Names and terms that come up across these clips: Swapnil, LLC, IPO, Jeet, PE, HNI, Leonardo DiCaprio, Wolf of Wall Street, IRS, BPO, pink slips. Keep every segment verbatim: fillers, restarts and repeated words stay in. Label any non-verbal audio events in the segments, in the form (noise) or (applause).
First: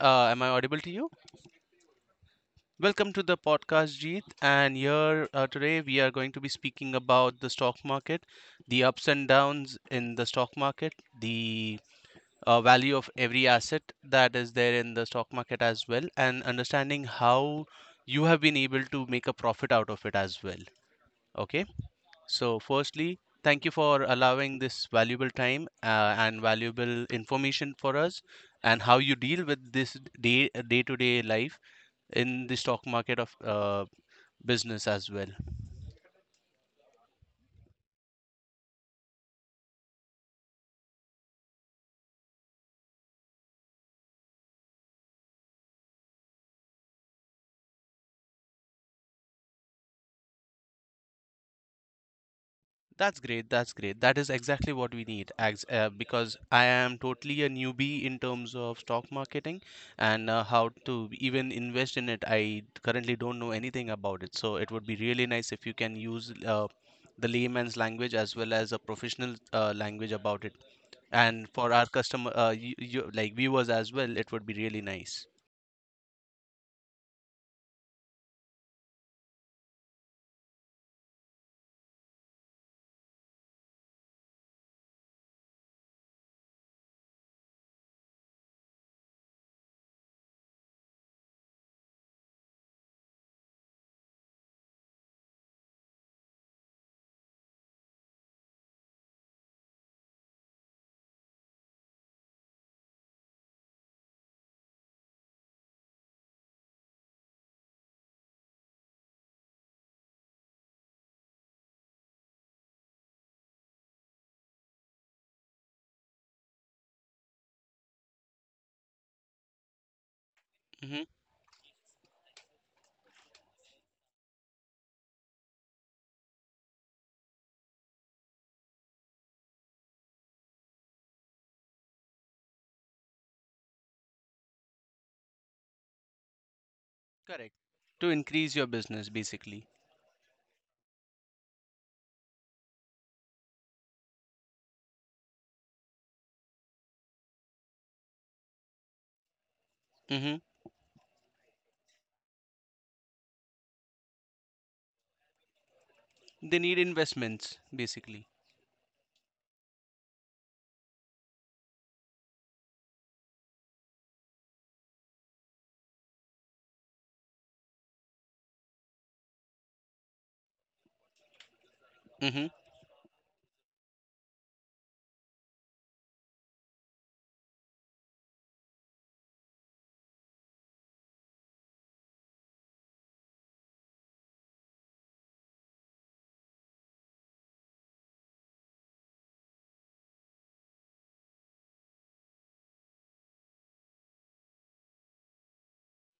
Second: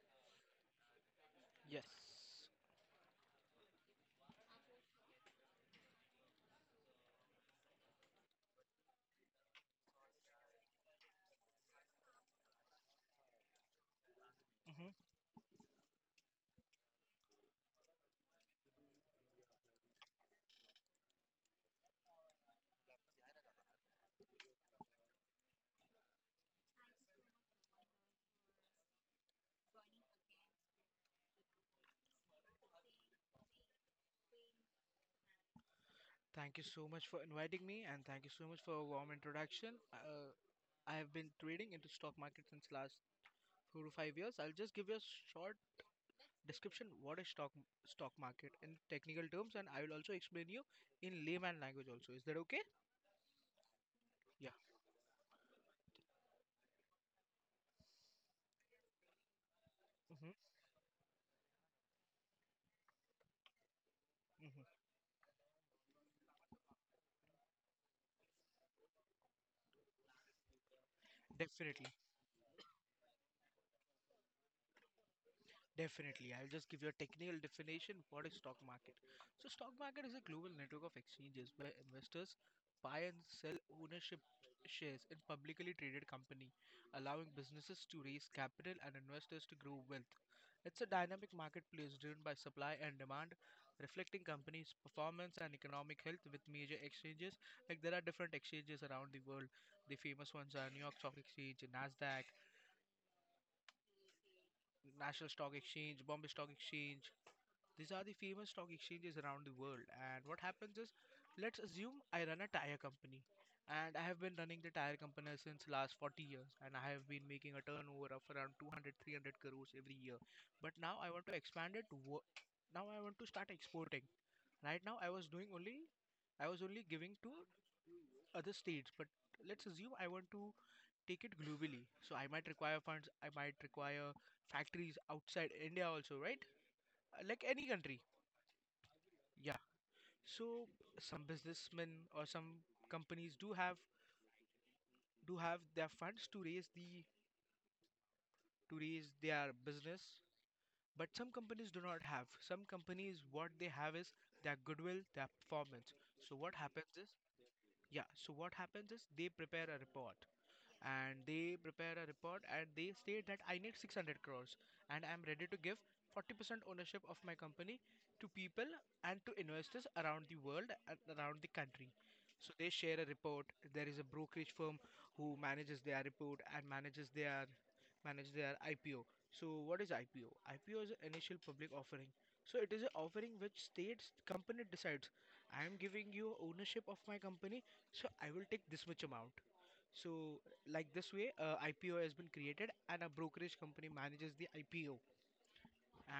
Uh, am I audible to you? Yes. Welcome to the podcast, Jeet. And here uh, today we are going to be speaking about the stock market, the ups and downs in the stock market, the uh, value of every asset that is there in the stock market as well, and understanding how you have been able to make a profit out of it as well. Okay. So, firstly, thank you for allowing this valuable time uh, and valuable information for us and how you deal with this day day to day life in the stock market of uh, business as well. Thank you so much for inviting me and thank you so much for a warm introduction. Uh, I have been trading into stock market since last four to five years. I'll just give you a short description what is stock stock market in technical terms and I will also explain you in layman language also. Is that okay? That's great. That's great. That is exactly what we need, as, uh, because I am totally a newbie in terms of stock marketing and uh, how to even invest in it. I currently don't know anything about it, so it would be really nice if you can use uh, the layman's language as well as a professional uh, language about it. And for our customer, uh, you, you, like viewers as well, it would be really nice. Definitely. I'll just give you a technical definition. What is stock market? So stock market is a global network of exchanges where investors buy and sell ownership shares in publicly traded company, allowing businesses to raise capital and investors to grow wealth. It's a dynamic marketplace driven by supply and demand, reflecting companies' performance and economic health with major exchanges. Like there are different exchanges around the world. The famous ones are New York Stock Exchange, Nasdaq, National Stock Exchange, Bombay Stock Exchange, these are the famous stock exchanges around the world. And what happens is, let's assume I run a tire company, and I have been running the tire company since last forty years, and I have been making a turnover of around two hundred, three hundred crores every year. But now Hmm. I want to expand it. wo- Now I want to start exporting. Right now I was doing only, I was only giving to other states, but let's assume I want to take it globally. So I might require funds, I might require factories outside India also, right? Uh, Like Correct. any country. To increase your business, Yeah. basically. So some businessmen or some companies do have do have their funds to raise the to raise their business, Hmm. but some companies do not have. Some companies what they have is their goodwill, their performance. So what They need hap- investments, yeah, basically. so what happens is they prepare a report and they prepare a report and they state that I need six hundred crores and I'm ready to give forty percent ownership of my company to people and to investors around the world and around the country. Hmm. So they share a report. There is a brokerage firm who manages their report and manages their manage their I P O. So what is I P O? I P O is an initial public offering. So it is an offering which states company decides I am giving you ownership of my company, so I will take this much amount. So like this way, uh, I P O has been created and a brokerage company manages the I P O.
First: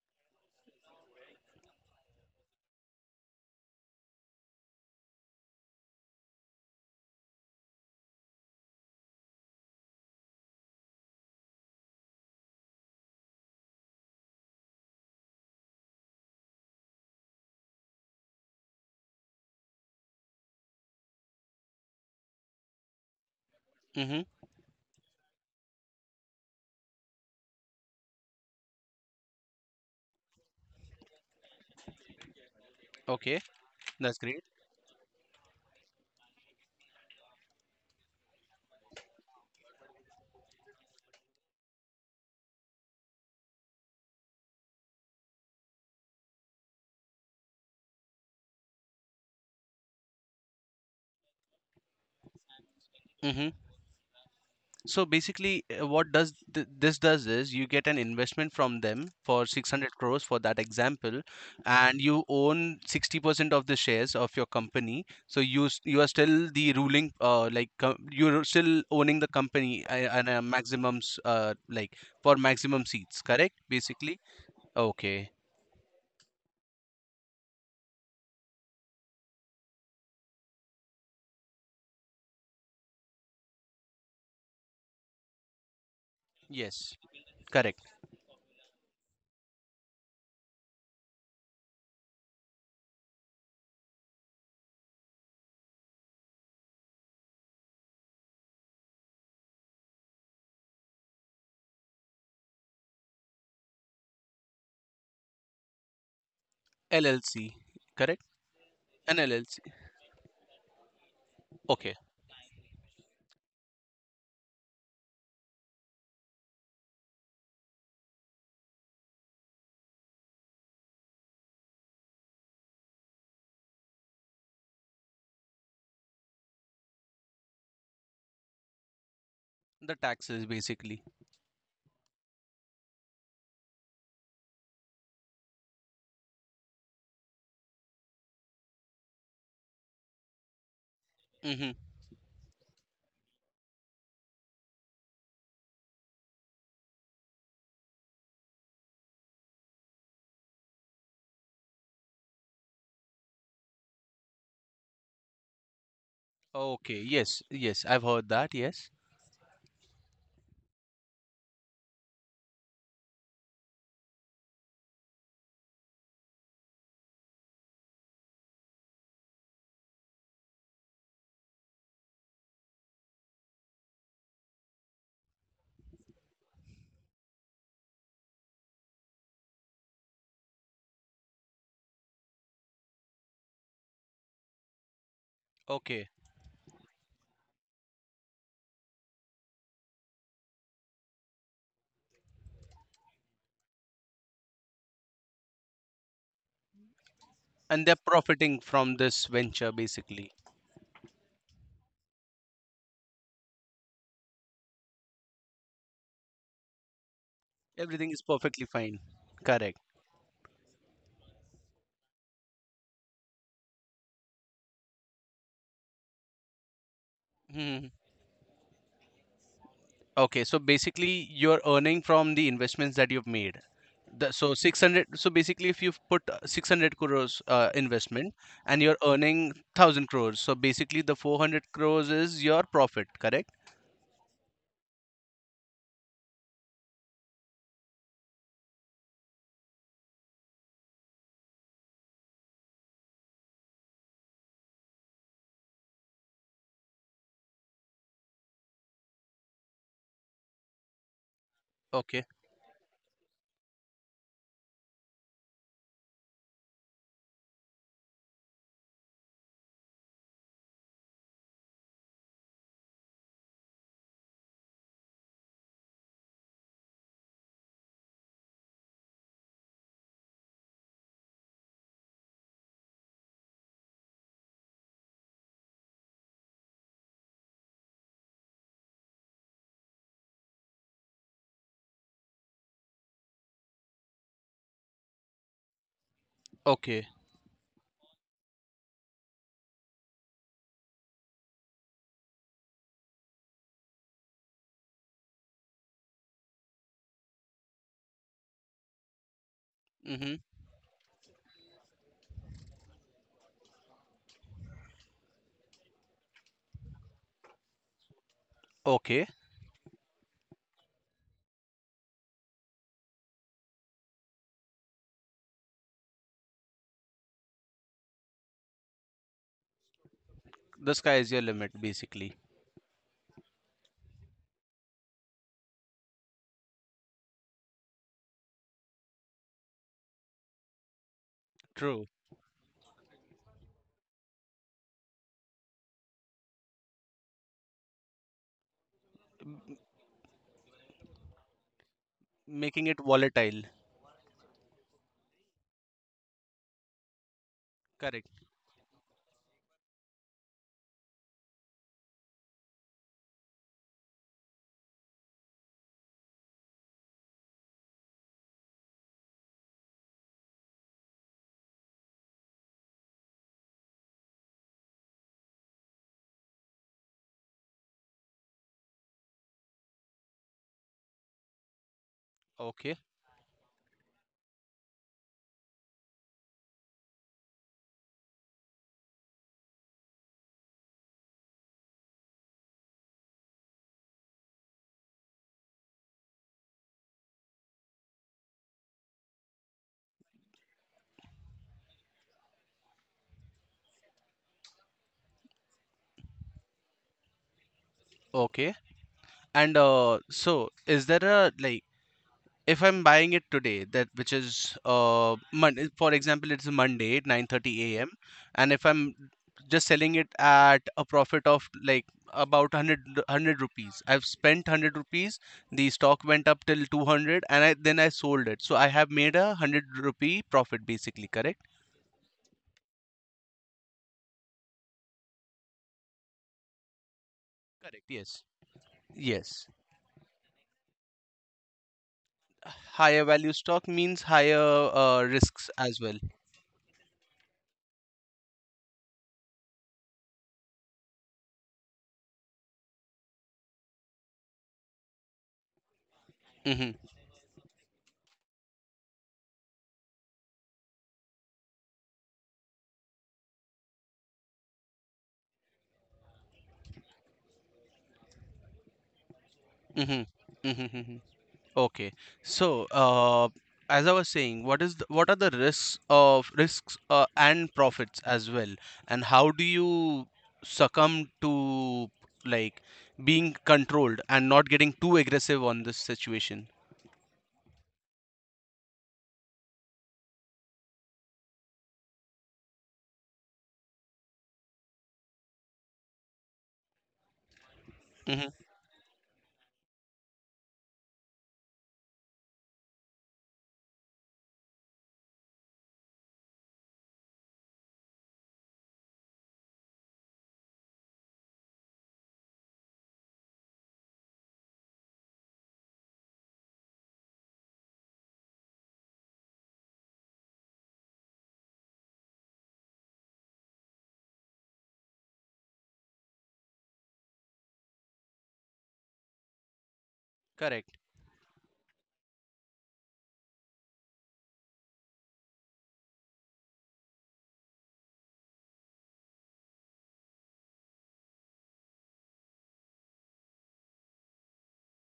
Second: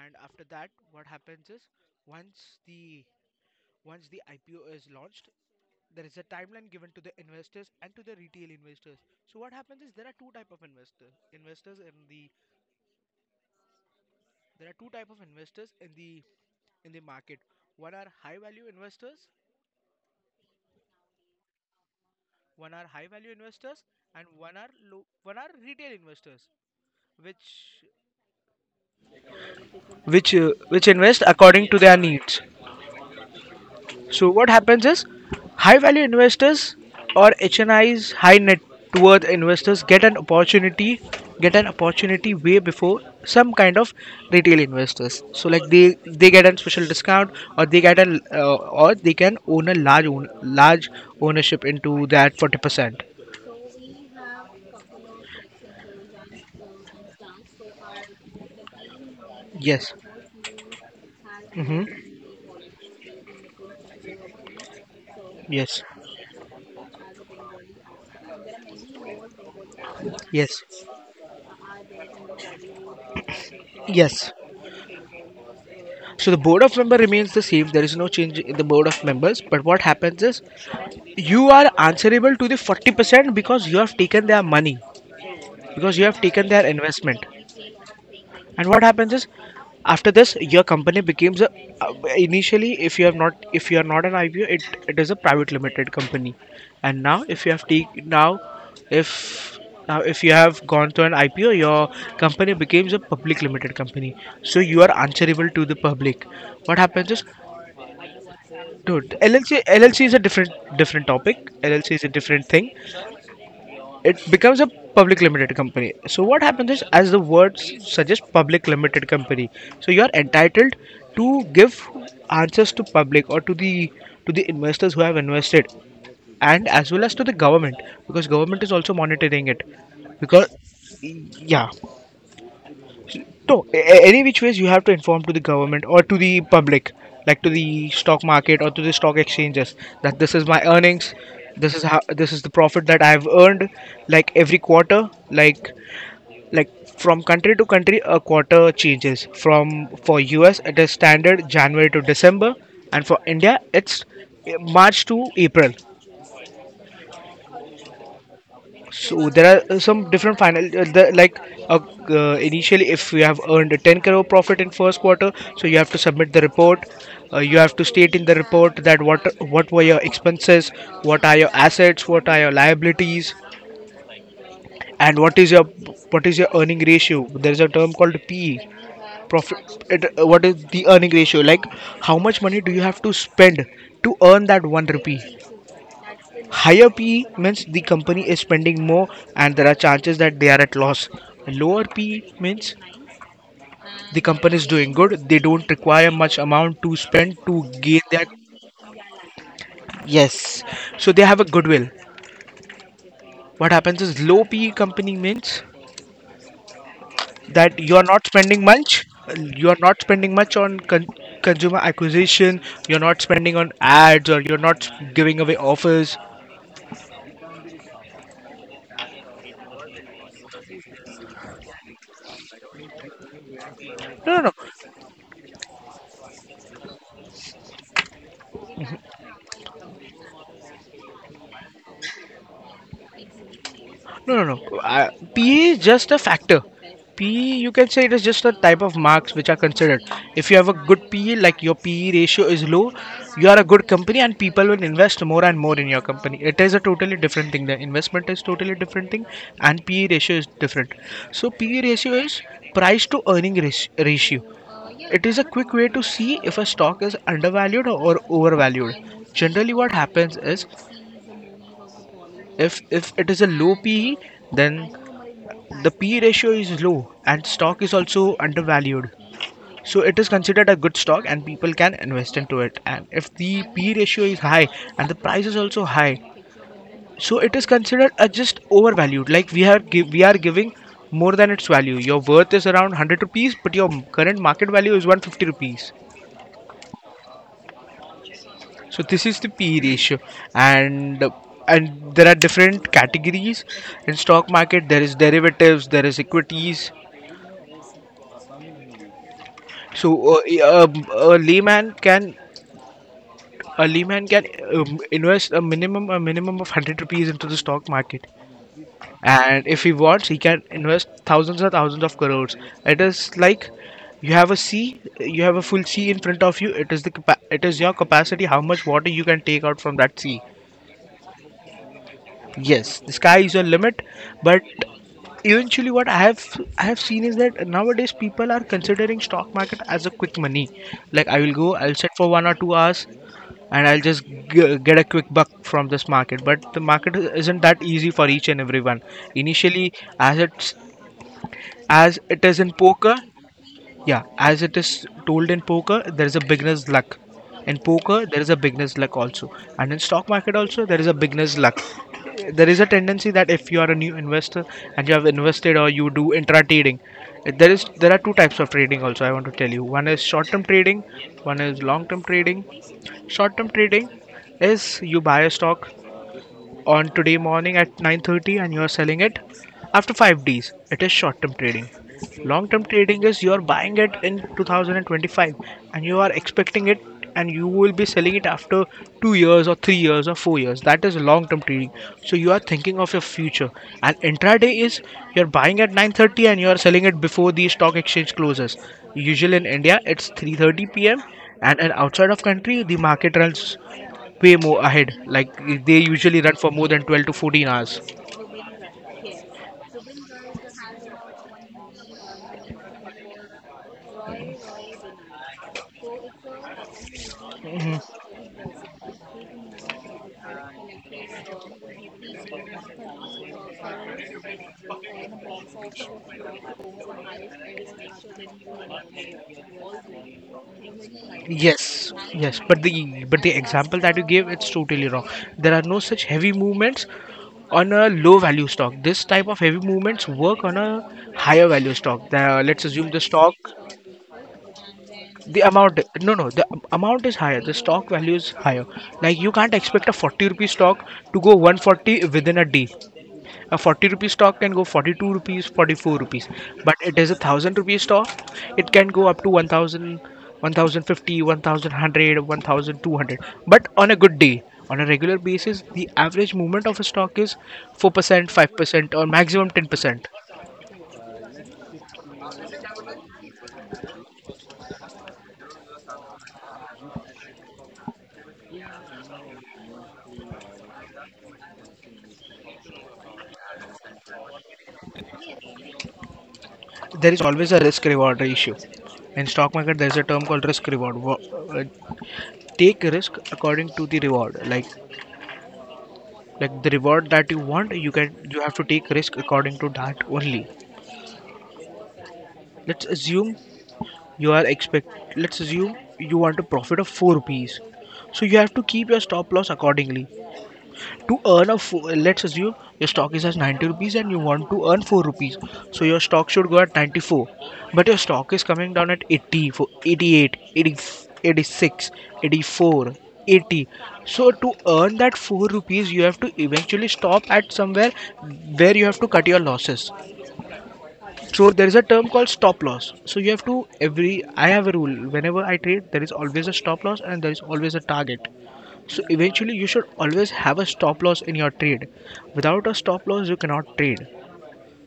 And after that, what happens is once the once the I P O is launched, there is a timeline given to the investors and to the retail investors. So what happens is there are two type of investors investors in the there are two type of investors in the in the market. one are high value investors One are high value investors, Hmm. and one are low one are retail investors which which uh, which invest according to their needs. Okay. That's So great. what happens is high value investors, or H N Is, high net worth investors, get an opportunity, get an opportunity way before some kind of retail investors. So like they they get a special discount or they get an uh, or they can own a large own large ownership into that forty percent. Hmm. So basically, uh, what does th this does is you get an investment from them for six hundred Yes. crores for that example, Mm-hmm. and you own sixty percent of the shares of your company. So you s- Yes. you are still the ruling, uh, like co you're still owning the company a- and a Yes. maximums, uh, like for maximum seats, correct? Basically, Yes. okay, So the board of member remains the same. There is no change in the board of members. But what happens is you are answerable to the forty percent because you have taken their money, because you have taken their yes, investment. correct. And what happens is after this, your company becomes a uh, initially if you have not if you are not an I P O, it, it is a private limited company. And now if you have take now if now if you have gone to an I P O, your company becomes a public limited company. So you are answerable to the public. What happens is, L L C, correct? Dude, An L L C, L L C is a different different topic. okay. L L C is a different thing. It becomes a public limited company. So what happens is, as the words suggest, public limited company. So you are entitled to give answers to public or to the to the investors who have invested, and as well as to the government because government is also monitoring it. The taxes Because basically. yeah, no, a- a- any which ways you have to inform to the government or to the public, like to the stock market or to the stock exchanges, that this is my earnings, Hmm. this is how this is the profit that I've earned, like every quarter, like like from country to country, a quarter changes. From For U S, it is standard January to December, and for India, it's uh, March to April. Okay, yes, yes, I've heard that, yes. So there are uh, some different final uh, the, like uh, uh, initially if you have earned ten crore profit in first quarter, so you have to submit the report. Uh, you have to state in the report that what what were your expenses, what are your assets, what are your liabilities, and what is your what is your earning ratio. There is a term called P E profit it, uh, what is the earning ratio, like how much money do you have to spend to earn that one rupee. Okay. Higher P means the company is spending more and there are chances that they are at loss. Lower P means the company is doing good. They don't require much amount to spend to And they're gain that. profiting from this venture basically. Yes. So they have a goodwill. What happens is low P company means that you're Everything is not spending perfectly fine. much. You're Correct. not spending much on con- consumer acquisition. You're not spending on ads or you're not giving away offers. Hmm. Okay, so basically you're earning from the investments that you've made. No, no, no. The, so six hundred, so basically if you've put uh, six hundred crores uh, investment and you're earning one thousand crores, so basically the four hundred crores is your profit, correct? No, no, no. Uh, P E is just a factor. P E, you can say it is just a type of marks which are considered. If you have a good P E, like your P E ratio is low, you are a good company and people will invest more and more in your company. It is a totally different thing. The investment is totally different thing and P E ratio is different. So P E ratio Okay, is price to earning ras- ratio. It is a quick way to see if a stock is undervalued or overvalued. Generally, what happens is if if it is a low P E, then the P E ratio is low and stock is also undervalued. So it is considered a good stock and people can invest into it. And if the P E ratio is high and the price is also high, so it is considered a just overvalued. Like we are gi- we are giving more than its value. Your worth is around one hundred rupees, but your current market value is one hundred fifty rupees. okay. So this is the P E ratio, and and there are different categories in stock market. There is derivatives, there is equities. Hmm. So uh, i- um, a layman can a layman can um, invest a minimum a minimum of hundred rupees into the stock market, Okay. and if he wants, he can invest thousands and thousands of crores. It is like you have a sea, you have a full sea in front of you. It is the capa- it is your capacity how much water you can take out from that sea. The sky is your limit basically. Yes, the sky is your limit, but eventually what i have i have seen is that nowadays people are considering stock market as a quick money, like I will go I'll True. sit for one or two hours and I'll just g- get a quick buck from this market. But the market isn't that easy for each and everyone. Initially, as it's as it is in Making it poker, volatile. yeah, as it is told in poker, there is a beginner's luck. In poker, there Correct. is a beginner's luck also, and in stock market also there is a beginner's luck. There is a tendency that if you are a new investor and you have invested or you do intra trading, there is there are two types of trading also. I want to tell you. One is short-term trading, one is long-term trading. Short-term trading is you buy a stock on today morning at nine thirty and you are selling it after five days. It is short-term trading. Long-term Okay. trading is you are buying it in two thousand twenty-five and you are expecting it and you will be selling it after two years or three years or four years. That is long-term trading. So you are thinking of your future. And intraday is you are buying at nine thirty and you are selling it before the stock exchange closes. Usually in India it's three thirty p m and in outside of country the market runs way more ahead. Like they usually run for more than 12 to 14 hours. Okay. And uh, so is there a like if I'm buying it today that which is uh Monday for example, it's Monday at 9:30 Mhm. a.m. And if I'm just selling it at a profit of like about one hundred d- one hundred rupees, I've spent one hundred rupees, the stock went up till two hundred, and I then I sold it, so I have made a one hundred rupee profit basically, correct? Yes, yes, but the but the example that you gave it's totally wrong. There are no such heavy movements on Correct. a low Yes. value stock. This type of Yes. heavy movements work on a higher value stock. The, let's assume the Higher value stock stock means higher uh, the risks as amount well. no no the amount is higher, the stock value is higher. Like, you can't expect a forty rupee stock to go one forty within a day. A forty rupees stock can go forty-two rupees, forty-four rupees, Hmm. but it is a one thousand rupees stock, it can go up to one thousand, one thousand fifty, one thousand one hundred, one thousand two hundred, but on a good day. On a regular basis, the average movement of a stock is four percent, five percent, or maximum Hmm. ten percent. Hmm. Okay. So, uh, as I was saying, what is the, what are the risks of risks uh, and profits as well, and how do you succumb to like being controlled and not getting too aggressive on this situation? There is always a risk reward ratio. In stock market, there's a term called risk reward Wo- uh, take risk according to the reward. Like like the reward that you want, you can Hmm. you have to take risk according to that only. let's assume you are expect let's assume you want to profit of four rupees, so you have to keep your stop loss accordingly. To earn a four, let's assume your stock is at ninety rupees and you want to earn four rupees, so your stock should go at ninety-four, but your stock is coming down at eighty, for 88, 80, eighty-six, eighty-four, eighty. So to earn that four rupees, you have to eventually stop at somewhere where you have to cut your losses. Correct. So there is a term called stop loss. So you have to every I have a rule: whenever I trade, there is always a stop loss and there is always a target. So eventually you should always have a stop loss in your trade. Without a stop loss you cannot trade.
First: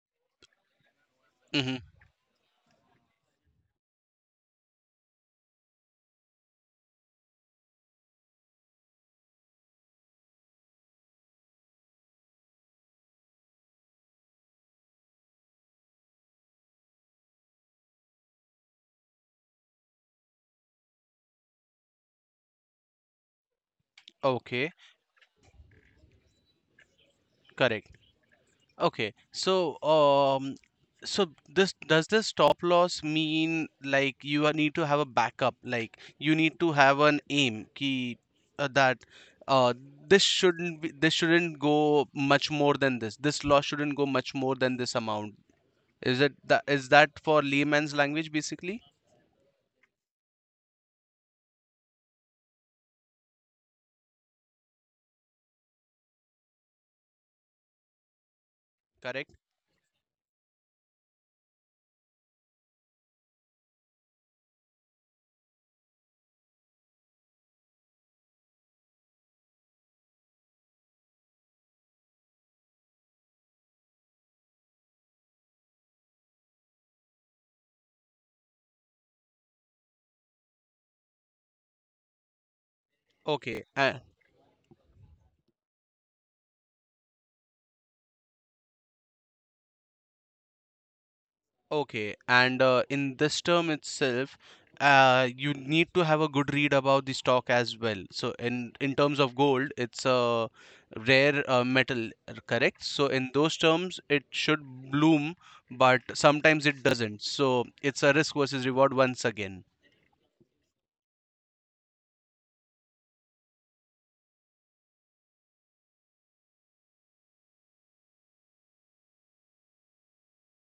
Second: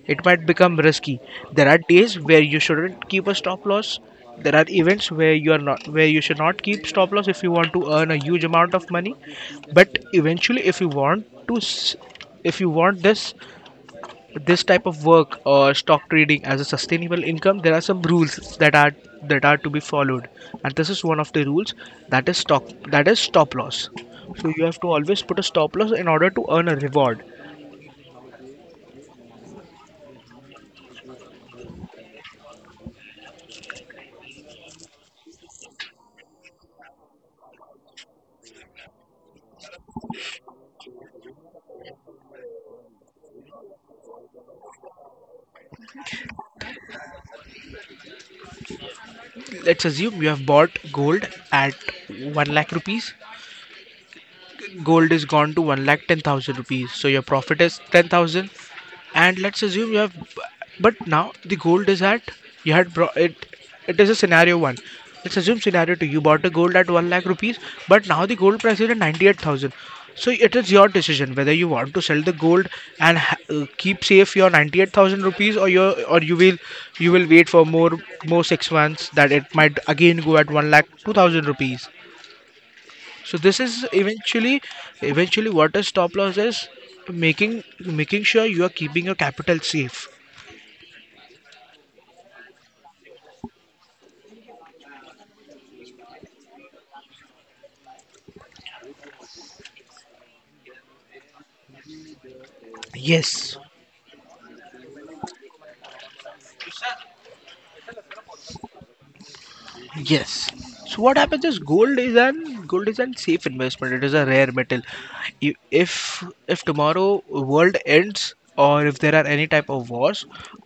It might become risky. There Hmm. are days where you shouldn't keep a stop loss. There are events where you are not where you should not keep stop loss if you want to earn a huge amount of money. But eventually, if you want to s- if you want this this type of work or stock trading as a sustainable income, there are some rules that are that are to be followed, and this is one of the rules, that is stock that is stop loss. So you Okay. have to always put a stop loss in order to earn a reward. Correct. Okay, so um, so this does this stop loss mean like you are- need to have a backup, like you need to have an aim key uh, that uh this shouldn't be this shouldn't go much more than this. This loss shouldn't go much more than this amount. Is it that is that for layman's language basically? Let's assume you have bought gold at one lakh rupees. Gold is gone to one lakh ten thousand rupees. So your profit is ten thousand, Correct. and let's assume you have. But now the gold is at — you had brought it. It is a scenario one. Let's assume scenario two. You bought a gold at one lakh rupees, but now the gold price is at ninety eight thousand. So it is your decision whether you want to sell the gold and ha- uh, keep safe your ninety eight thousand rupees, or your or you will you will wait for more more six months, that it might again go at one lakh two thousand rupees. So this Okay. is Uh, eventually, eventually what is stop loss is making making sure you are keeping your capital safe. Okay, and uh, in this term itself, uh, you need to have a good read about the stock as well. So in in terms of gold, it's a rare uh, metal, uh, correct? So in those Yes. terms, it should bloom, but sometimes it doesn't. So it's a risk versus reward once again. Yes. So what happens is, gold is an gold is an safe investment. It is a rare metal. I- If if tomorrow world ends, or if there are any type of wars,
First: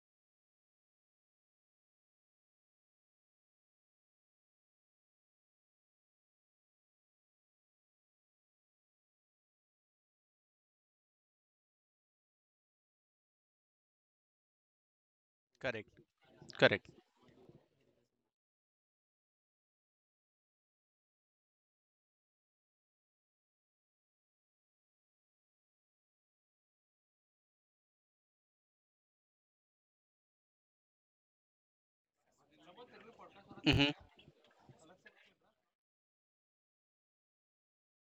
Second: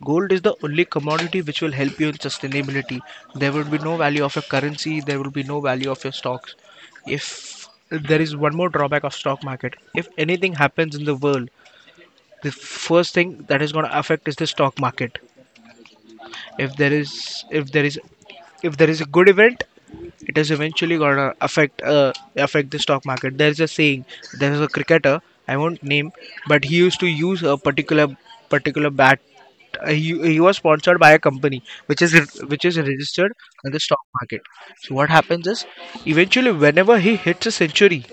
gold is the only commodity which will help you in sustainability. There would be no value of your currency. There will be no value of your stocks. If There is one more drawback of stock market: if anything happens in the world, the first thing that is going to affect is the stock market. Correct. if Correct. there is if there is if there is a good event, it is eventually gonna affect uh, affect the stock market. There is a saying. There is a cricketer, I won't name, but he used to use a particular, particular bat. Uh, he, he was sponsored by a company which is, which is registered on the Mm-hmm. stock market. So what happens is, eventually, whenever he hits a century,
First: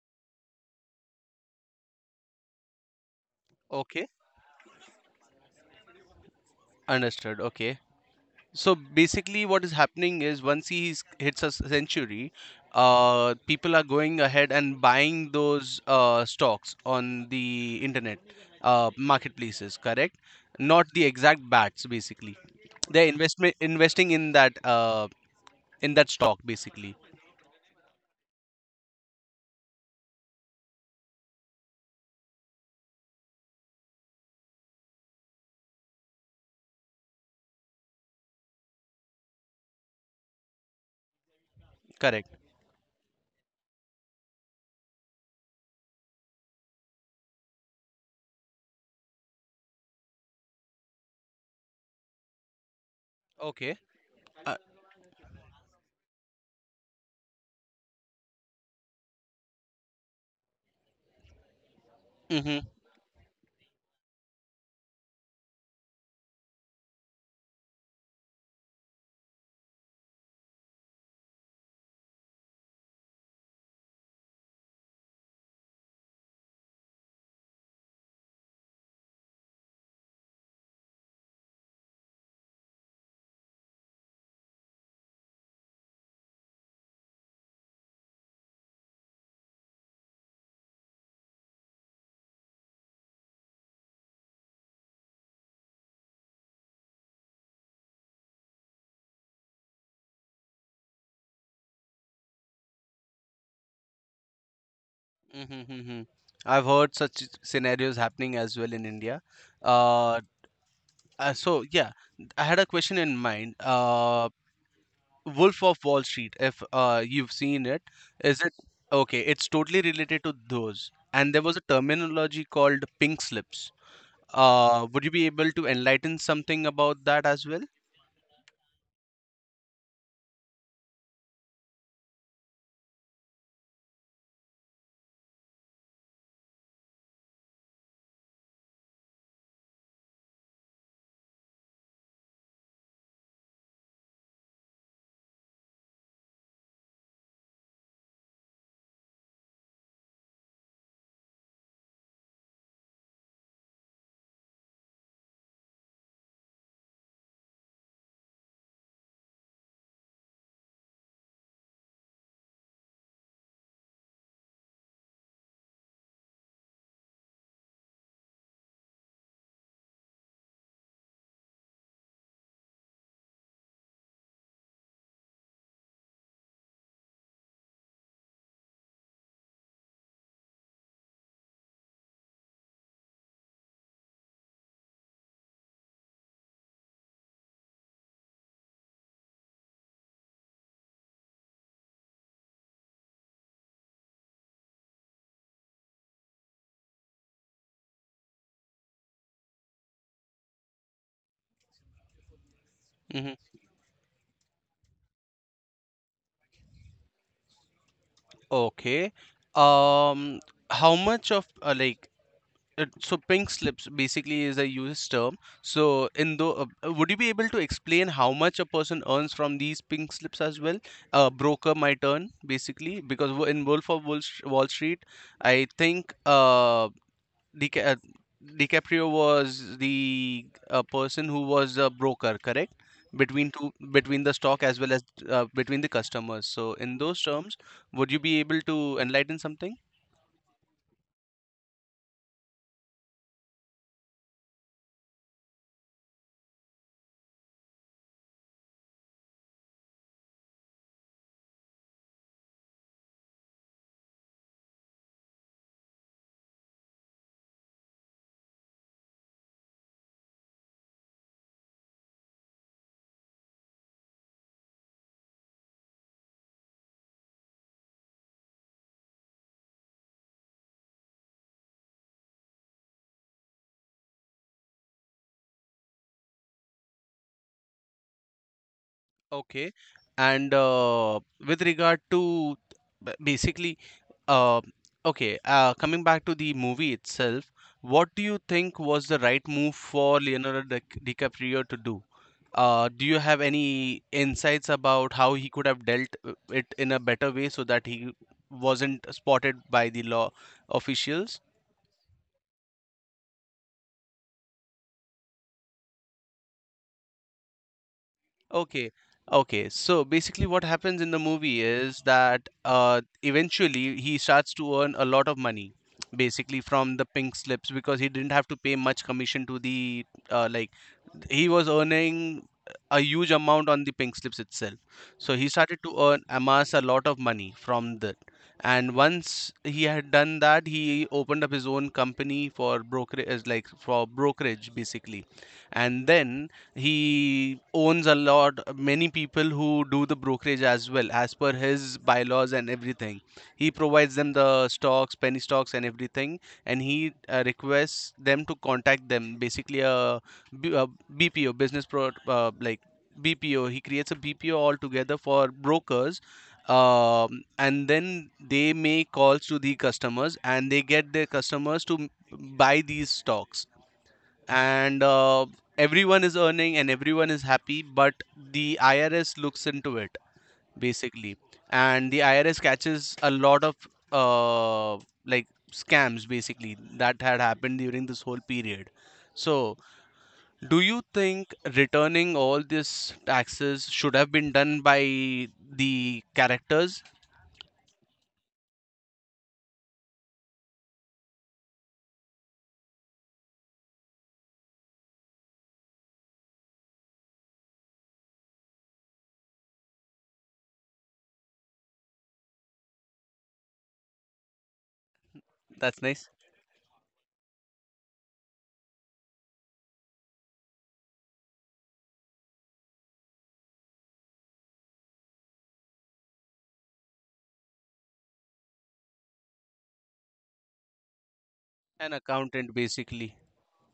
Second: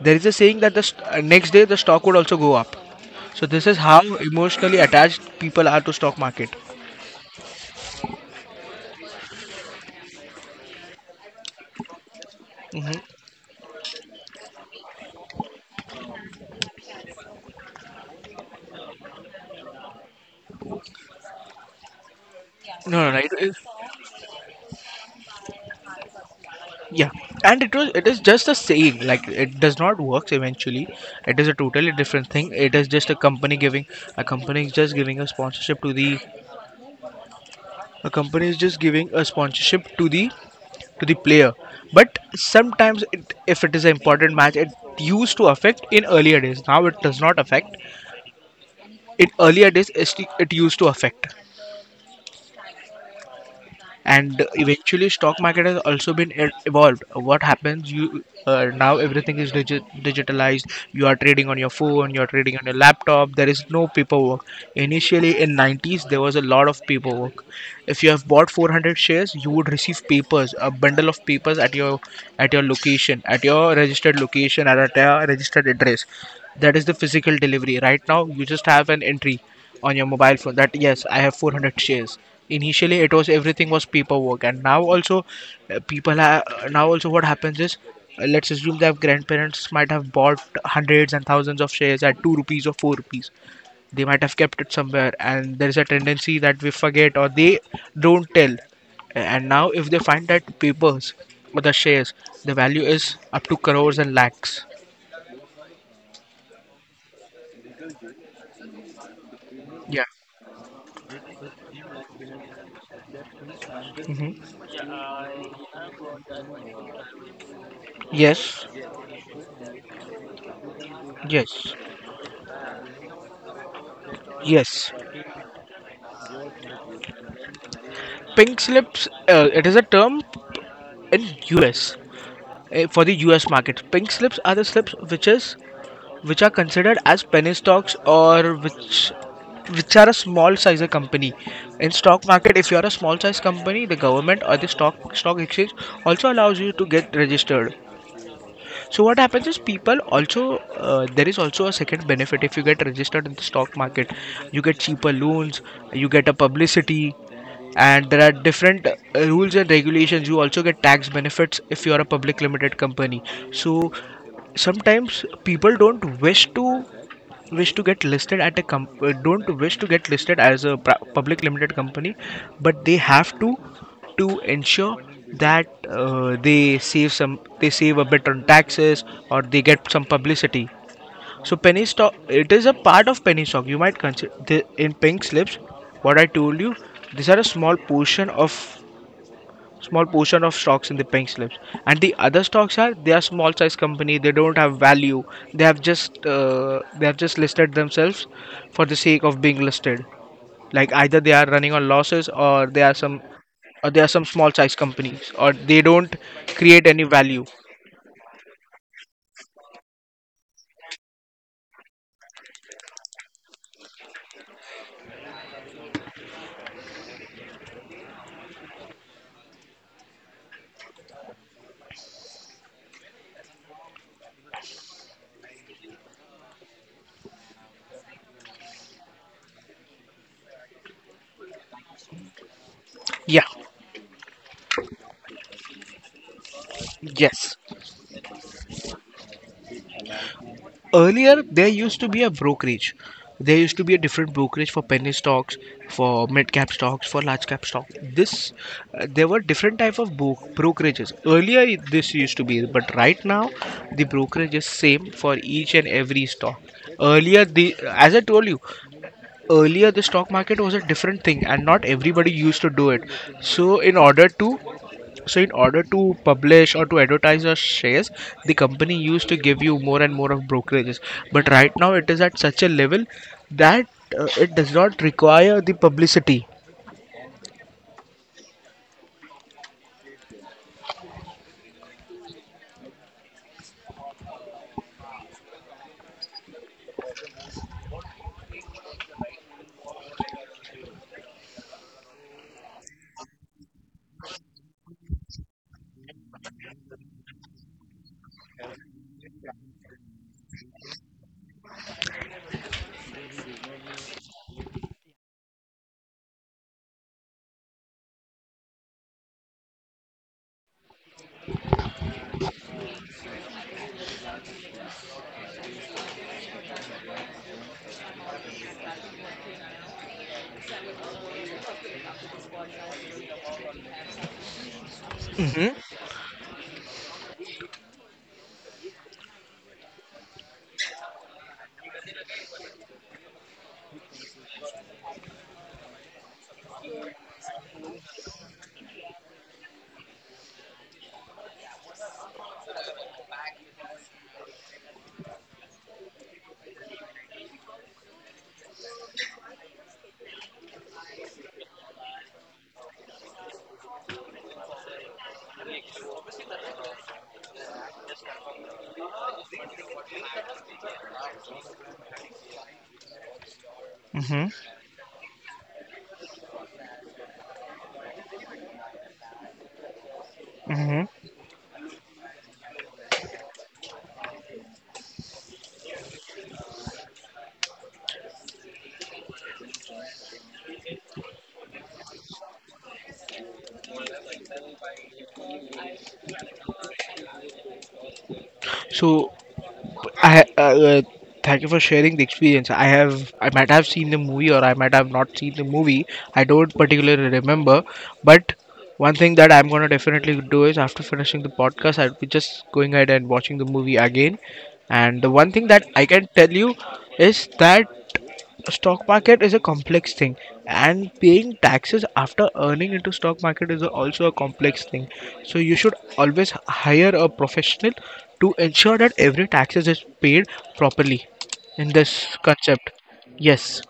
there is a saying that the st- uh, next day the stock would also go up. So this is how Okay, emotionally attached people are to stock market. understood. Okay. So basically, what is happening is once he s- hits a s- century, uh, people are going ahead and buying those uh, stocks on the internet uh, marketplaces, correct? Not the exact bats, basically. No, They're no, no. It, investment is, investing in that uh, in that stock, basically, Yeah, and it was it is just a saying. Like, it does not work eventually. It is a totally different thing. It is just a company giving — a company is just giving a sponsorship to the a company is just giving a sponsorship to the to the player. But correct? sometimes, it, if it is an important match, it used to affect in earlier days. Now it does not affect. In earlier days, it, it used to affect. Okay. And Uh, eventually stock market has also been e- evolved. What happens, you uh, now everything is digi- digitalized. You are trading on your phone, you are trading mm-hmm, on your laptop. There is no paperwork. Initially in nineties, there was a lot of paperwork. If you have bought four hundred shares, you would receive papers, a bundle of papers at your, at your location, at your registered location, at a registered address. That is the physical delivery. Right now you just have an entry on your mobile phone that, yes, I have four hundred shares. Initially, it was everything was paperwork, and now also uh, people are now also what happens is, uh, let's assume that grandparents might have bought hundreds and thousands of shares at two rupees or four rupees. They might have kept it somewhere, and there is a tendency that we forget, or they don't tell. And now if they find that papers, or the shares, the value is up to crores and lakhs. mm-hmm, mm-hmm. I've heard such scenarios happening as well in India. Yeah. Uh, uh, so yeah, I had a question in mind. Uh, hmm. Wolf of Wall Street, if uh, you've seen it, is it Yes. okay? It's totally related to those. And there was a Yes. terminology called pink slips. Uh, yes. Would you be able to enlighten something about that as well? Pink slips, uh, it is a term in U S, uh, for the U S market. Pink slips are the slips which is which are considered as penny stocks, or which, which are a small size of company. In stock market, if you are a small size company, the government or the stock stock exchange also allows you to get registered. So what happens is, people also uh, there is also a second benefit: if you get registered in the stock market, you get cheaper loans, you get a publicity, and there are different uh, rules and regulations. You also get tax benefits if you are a public limited company. So sometimes people don't wish to, wish to get listed at a comp- uh, don't wish to get listed as a pr- public limited company, but they have to, to ensure that, uh, they save some, they save a bit on taxes, or they get some publicity. So penny stock, it is a part of penny stock you might consider, the, in pink slips. What I told you, these are a small portion of, small portion of stocks in the pink slips, and the other stocks are, they are small size company, they don't have value. They have just, uh, they have just listed themselves for the sake of being listed, like either they are running on losses, or they are some, Hmm. or they are some small size companies, or they don't create any value. Okay. Um, how much of uh, like Uh, so pink slips basically is a used term. So in the uh, uh, would you be able to explain how much a person earns from these pink slips as well? A broker might earn basically, because wo- in Wolf of Wall, Sh- Wall Street, I think uh, Dica- uh, DiCaprio was the uh, person who was a broker, correct? Yeah. Between two, between the stock as well as uh, between the customers. So, in those Yes. terms, would you be able to enlighten something? Earlier, there used to be a brokerage. There used to be a different brokerage for penny stocks, for mid cap stocks, for large cap stock. This, uh, there were different type of bro- brokerages. Earlier, it- this used to be, but right now, the brokerage is same for each and every stock. Earlier, the as I told you, earlier the stock market was a different thing, and not everybody used to do it. So, in order to so, in order to publish or to advertise your shares, the company used to give you more and more of brokerages. But right now, it is at such a level that, uh, it does not require the publicity. Okay. And uh, with regard to b- basically, uh, okay, uh, coming back to the movie itself, what do you think was the right move for Leonardo Dic- DiCaprio to do? Uh, do you have any insights about how he could have dealt uh, it in a better way so that he wasn't spotted by the law officials? Okay. Okay. So basically, what happens in the movie is that uh, eventually he starts to earn a lot of money, basically from the pink slips, because he didn't have to pay much commission to the uh, like he was earning a huge amount on the pink slips itself. So he started to earn amass a lot of money from that. And once he had done that, he opened up his own company for brokerage, like for brokerage basically. And then he owns a lot, many people who do the brokerage as well, as per his bylaws and everything. He provides them the stocks, penny stocks, and everything, and he uh, requests them to contact them, basically a B, uh, B P O, business pro uh, like B P O he creates a B P O altogether for brokers, um, and then they make calls to the customers and they get their customers to m- buy these stocks, Mm-hmm. and uh, everyone is earning and everyone is happy, but the I R S looks into it Mm-hmm. basically, and the I R S catches a lot of uh, like scams basically that had happened during this whole period. So do you think returning all these taxes should have been done by the characters? So, I, uh, uh, thank you for sharing the experience. I have I might have seen the movie, or I might have not seen the movie. I don't particularly remember, but one thing that I'm gonna definitely do is, after finishing the podcast, I'll be just going ahead and watching the movie again. And the one thing that That's I nice. can tell you is that stock market is a complex thing, and paying taxes after earning into stock market is also a complex thing. So you should always hire a professional to ensure that every taxes is paid properly in An this accountant, concept. basically. Yes.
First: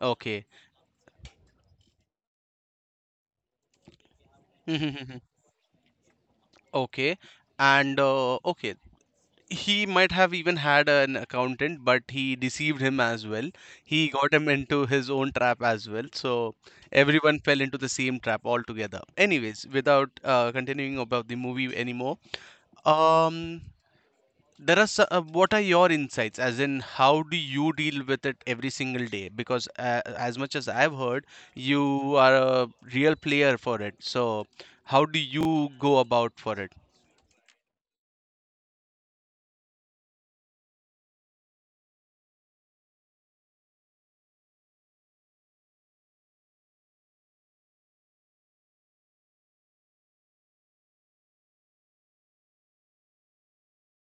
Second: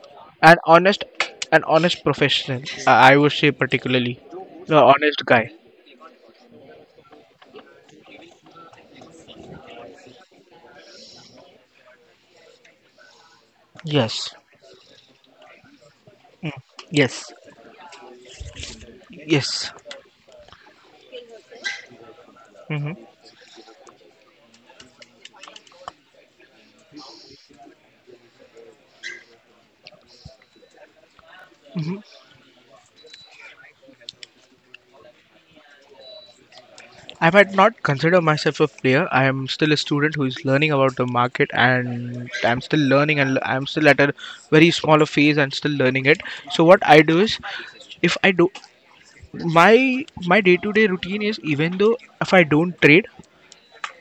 Okay. An honest, an honest professional, i I would say particularly. The honest (laughs) guy. Okay. And uh, okay. He might have even had an accountant, but he deceived him as well. He Yes. got him into his own trap as well. Mm. So Yes. everyone fell into the same trap altogether. Anyways, Yes. without uh, continuing about the movie anymore, Hmm. um, there are so- uh, what are your insights? As in, how do you deal with it every single day? Because uh, as much as I've heard, you are a real player for it. So how do you go about for it? I might not consider myself a player. I am still a student who is learning about the market, and I'm still learning, and I'm still at a very smaller phase and still learning it. So what I do is, if I do my, my day-to-day routine is, even though if I don't trade,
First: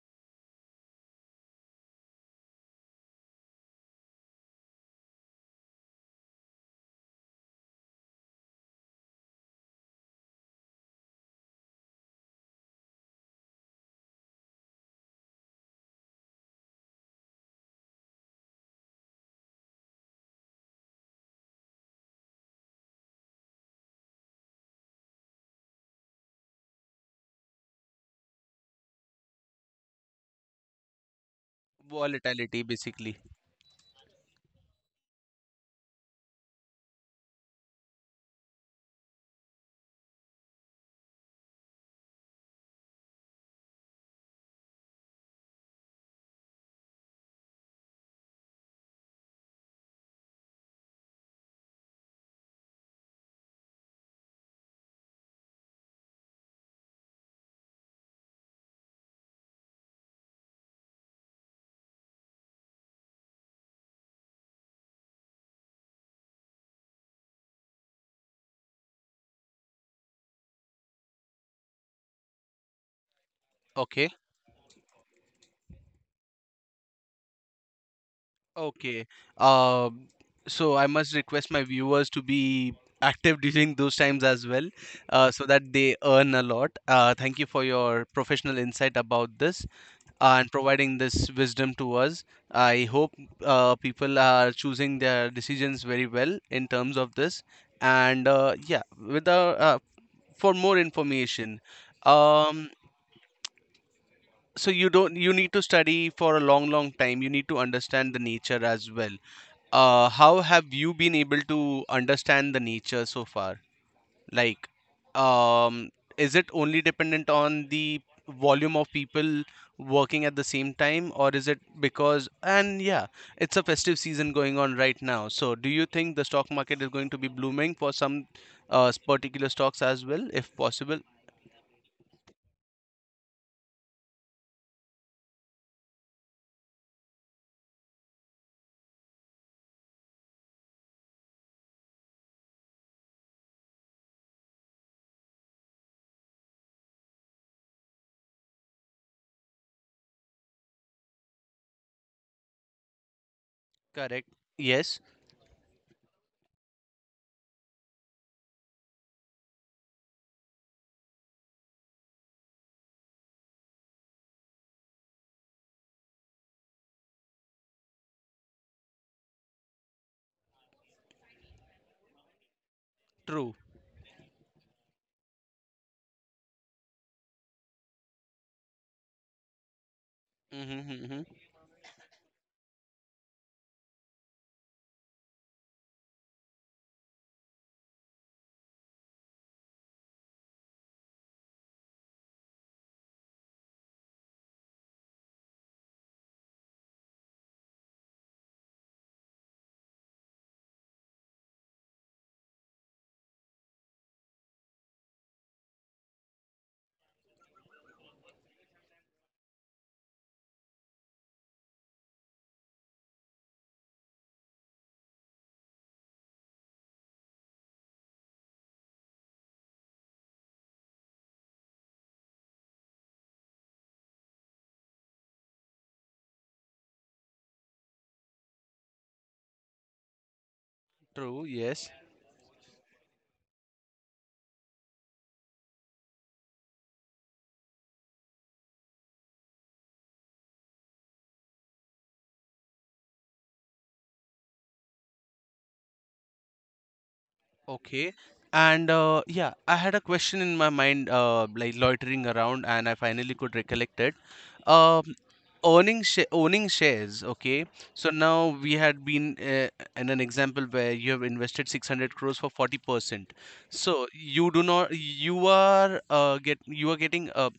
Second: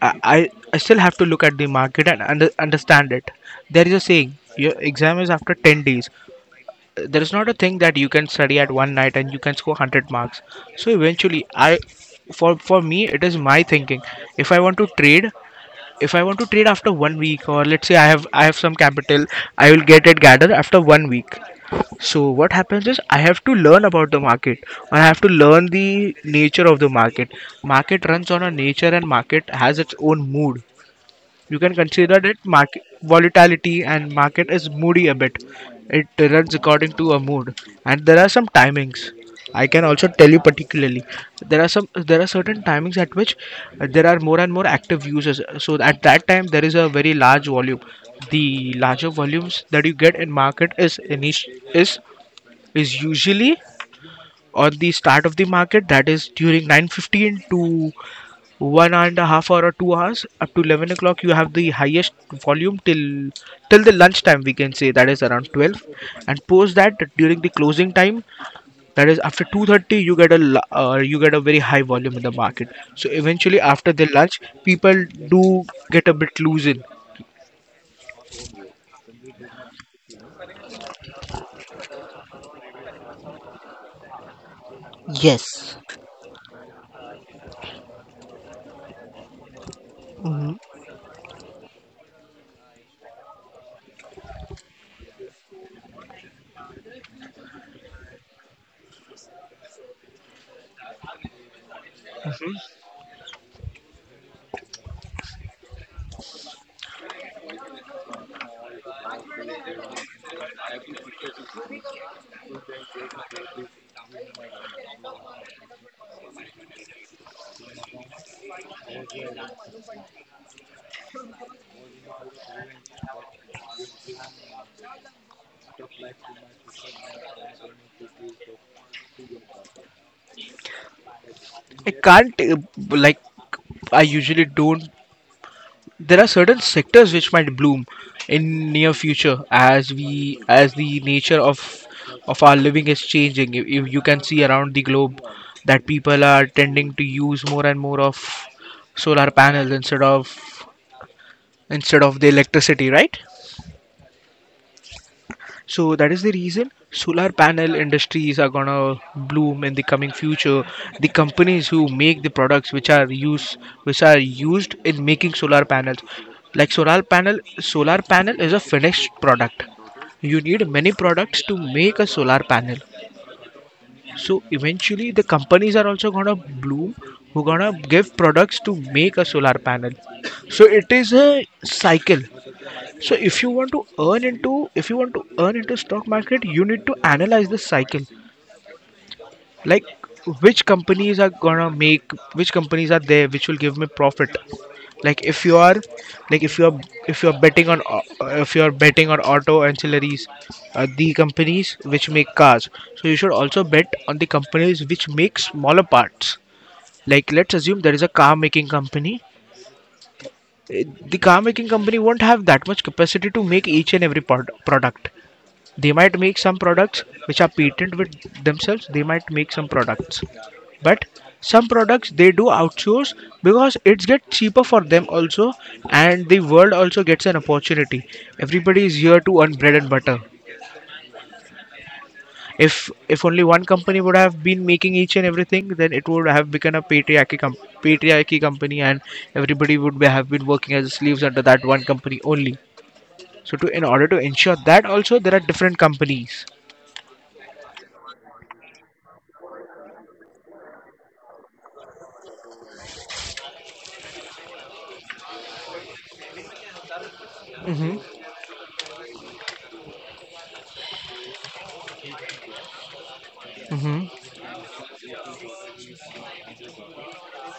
I I, I still have to look at the market and under, understand it. There is a saying, your exam is after ten days, there is not a thing that you can study at one night and you can score one hundred marks. So eventually I for for me it is my thinking. If I want to trade, if I want to trade after one week, or let's say i have i have some capital, I will get it gathered after one week. So what happens is I have to learn about the market, I have to learn the nature of the market. Market runs on a nature and market has its own mood. You can consider that Volatility, market basically. volatility, and market is moody a bit. It runs according to a mood, and there are some timings. I can also tell you particularly, there are some there are certain timings at which uh, there are more and more active users. So at that time there is a very large volume. The larger volumes that you get in market is init- is is usually on the start of the market, that is during nine fifteen to one and a half hour or two hours, up to eleven o'clock you have the highest volume till till the lunch time, we can say that is around twelve, and post that during the closing time, that is after two thirty, you get a l- uh, you get a very high volume in the market. So eventually after the Okay. lunch, people do get a bit loose in. Okay. Um, so I must request my viewers to be active (laughs) during those times as well, uh, so that they earn a lot. Uh, thank you for your professional insight about this uh, and providing this wisdom to us. I hope uh, people are choosing their decisions very well in terms of this. And uh, yeah, with the, uh, for more information, um, so you don't you need to study for a long, long time. You need to understand the nature as well. Uh, how have you been able to understand the nature so far? Like, um, is it only dependent on the volume of people working at the same time, or is it because, and yeah, it's a festive season going on right now. So, do you think the stock market is going to be blooming for some uh, particular stocks as well, if possible? I can't uh, like, I usually don't. There are certain sectors which might bloom in near future, as we as the nature of of our living is changing. If, if you can see around the globe that people are tending to use more and more of solar panels instead of instead of the electricity, right? Correct. Yes. So that is the reason solar panel industries are gonna bloom in the coming future. The companies who make the products which are used which are used in making solar panels, like solar panel, solar panel is a finished product. You need many products to make a solar panel. True. So eventually, the companies are also gonna bloom who gonna give products to make a solar panel. So Mm-hmm, it is mm-hmm. a cycle, so if you want to earn into if you want to earn into stock market, you need to analyze the cycle. Like, which companies are gonna make which companies are there which will give me profit. Like if you are, like if you are if you are betting on au- uh, if you are betting on auto ancillaries, uh, the companies which make cars. So you should also bet on the companies which make smaller parts. Like, let's assume there is a car making company. Uh, The car making company won't have that much capacity to make each and every prod- product They might make some products which are patent with themselves. They might make some products, but some products they do outsource because it's get cheaper for them also, and the world also gets an opportunity. Everybody is here to earn bread and butter. True. Yes. If if only one company would have been making each and everything, then it would have become a patriarchy com- patriarchy company, and everybody would be, have been working as slaves under that one company only. So to, in order to ensure that also, there are different companies. Okay. And uh, yeah, I had a question in my mind, uh, like loitering around, and I finally could recollect it. Um, owning sh- owning shares. Okay, so Mm-hmm. now we had been uh, in an example where you have invested six hundred crores for forty percent. So Mm-hmm. you do not, you are uh, get you are getting, uh,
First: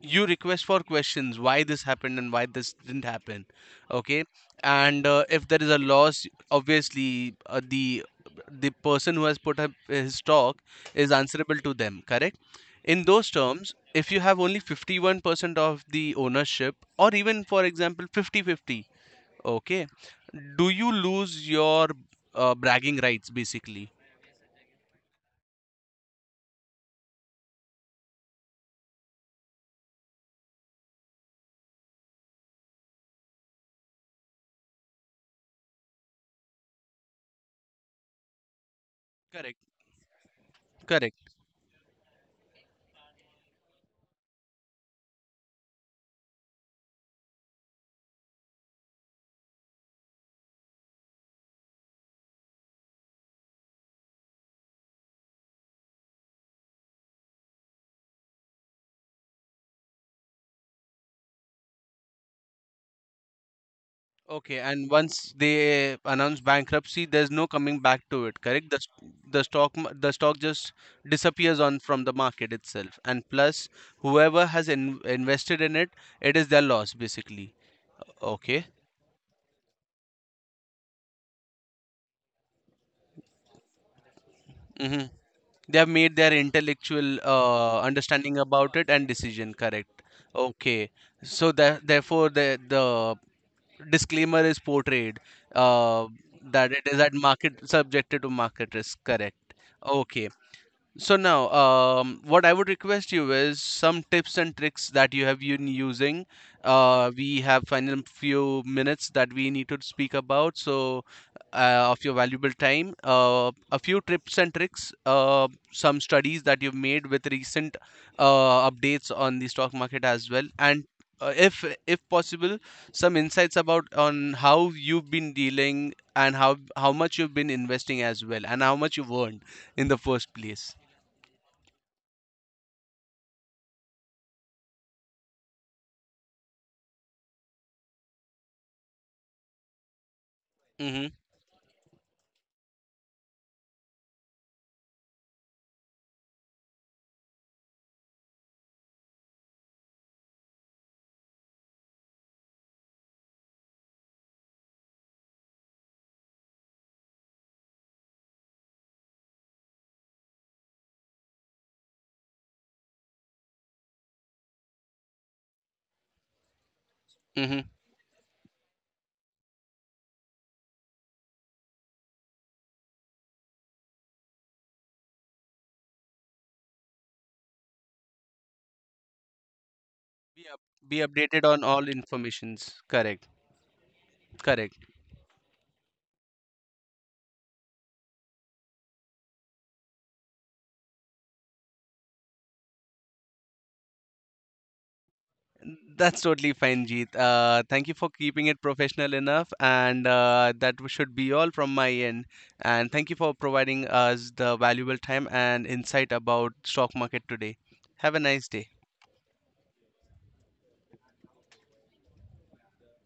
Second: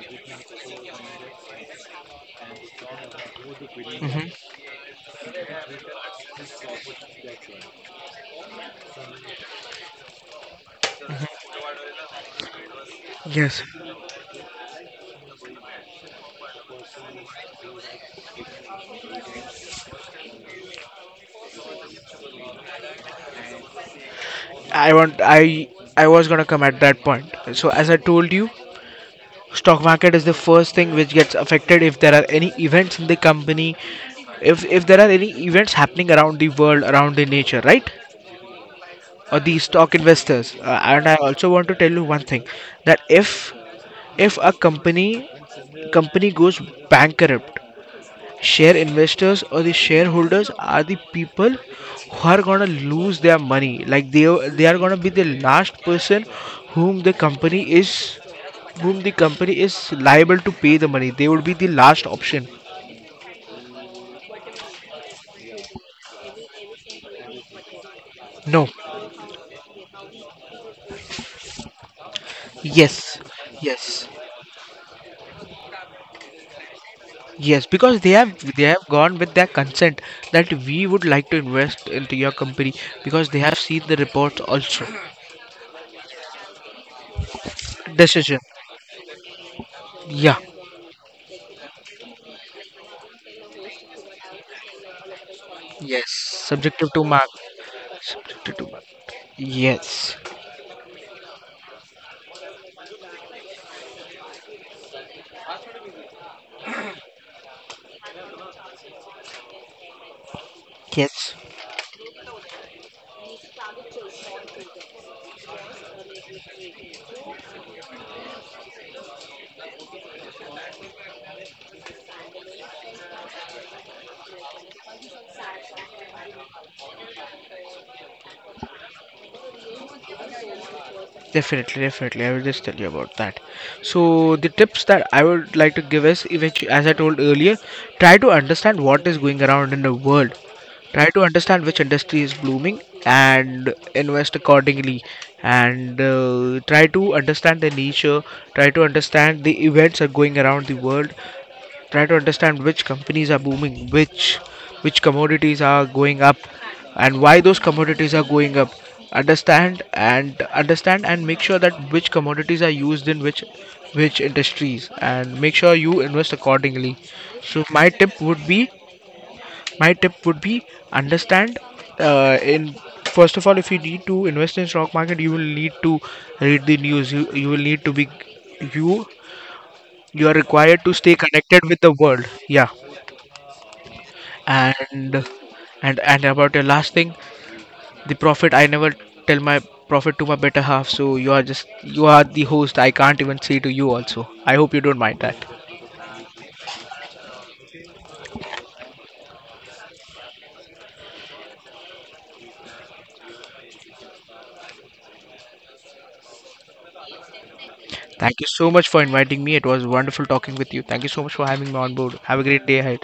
you request for questions why this happened and why this didn't happen. Okay, Hmm. and uh, if there is a loss, obviously uh, the the person who has put up his talk is answerable to them, correct? In those Yes, terms, if you have only fifty-one percent of the ownership, or even for example fifty fifty, okay, do you lose your uh, bragging rights, basically? I want. I I was gonna come at that point. So as I told you, stock market is the first thing which gets affected if there are any events in the company, if if there are any events happening around the world, around the nature, right? Or Correct. the stock investors. Uh, and Correct. I also want to tell you one thing, that if if a company, company goes bankrupt, share investors or the shareholders are the people who are gonna lose their money. Like they they are gonna be the last person whom the company is, whom the company is liable to pay the money. They would be the last option. Okay, and once they announce bankruptcy, there's no coming back to it, No. correct? The, s- the stock ma- the stock just disappears on from the market itself. Yes. And plus, Yes. whoever has in, invested in it, it is their loss basically. Yes, because they have they Okay. have gone with their consent that we would like to invest into your company, because they have seen the reports also. Hmm. They have made their intellectual uh, understanding Decision. about it and decision, correct? Yeah. Okay. So that therefore the the disclaimer is portrayed, uh, Yes. that it Subjective is to at mark. market, subjected to Subjective to market mark. risk, correct? Yes. Okay. So now, um, what I would request you is some tips and tricks that you have been using. Uh, we have final few minutes that we need to speak about, so Yes, uh, of your valuable time, uh, a few tips and tricks, uh, some studies that you've made with recent uh, updates on the stock market as well, and uh, if if possible, some insights about on how you've been dealing and how how much you've been investing as well, and how much you've earned in the first place. definitely, definitely. I will just tell you about that. So the tips that I would like to give is, eventu-, as I told earlier, try to understand what is going around in the world. Try Mm-hmm. to understand which industry is blooming and invest accordingly. And uh, try to understand the nature. Try to understand the events that are going around the world. Try to understand which companies are booming, which which commodities are going up, and why those commodities are going up. Understand and understand and make sure that which commodities are used in which which industries, and make sure you invest accordingly. Mm-hmm. So my tip would be, my tip would be understand, uh, in first of all, if you need to invest in stock market you will need to read the news. You, you will need to be you you are Be up, required to be stay updated connected on with all the world, yeah. informations. Correct. Correct. And and and about your last thing, the prophet, I never tell my prophet to my better half, so you are just, you are the host, I can't even say to you also, I hope you don't mind that. That's totally fine, Jeet. Uh, thank you for keeping it professional enough, and uh, that w- should be all from my end. And thank you for providing us the valuable time and insight about stock market today. Have a Thank nice you day. so much for inviting me, it was wonderful talking with you. Thank you so much for having me on board. Have a great day ahead.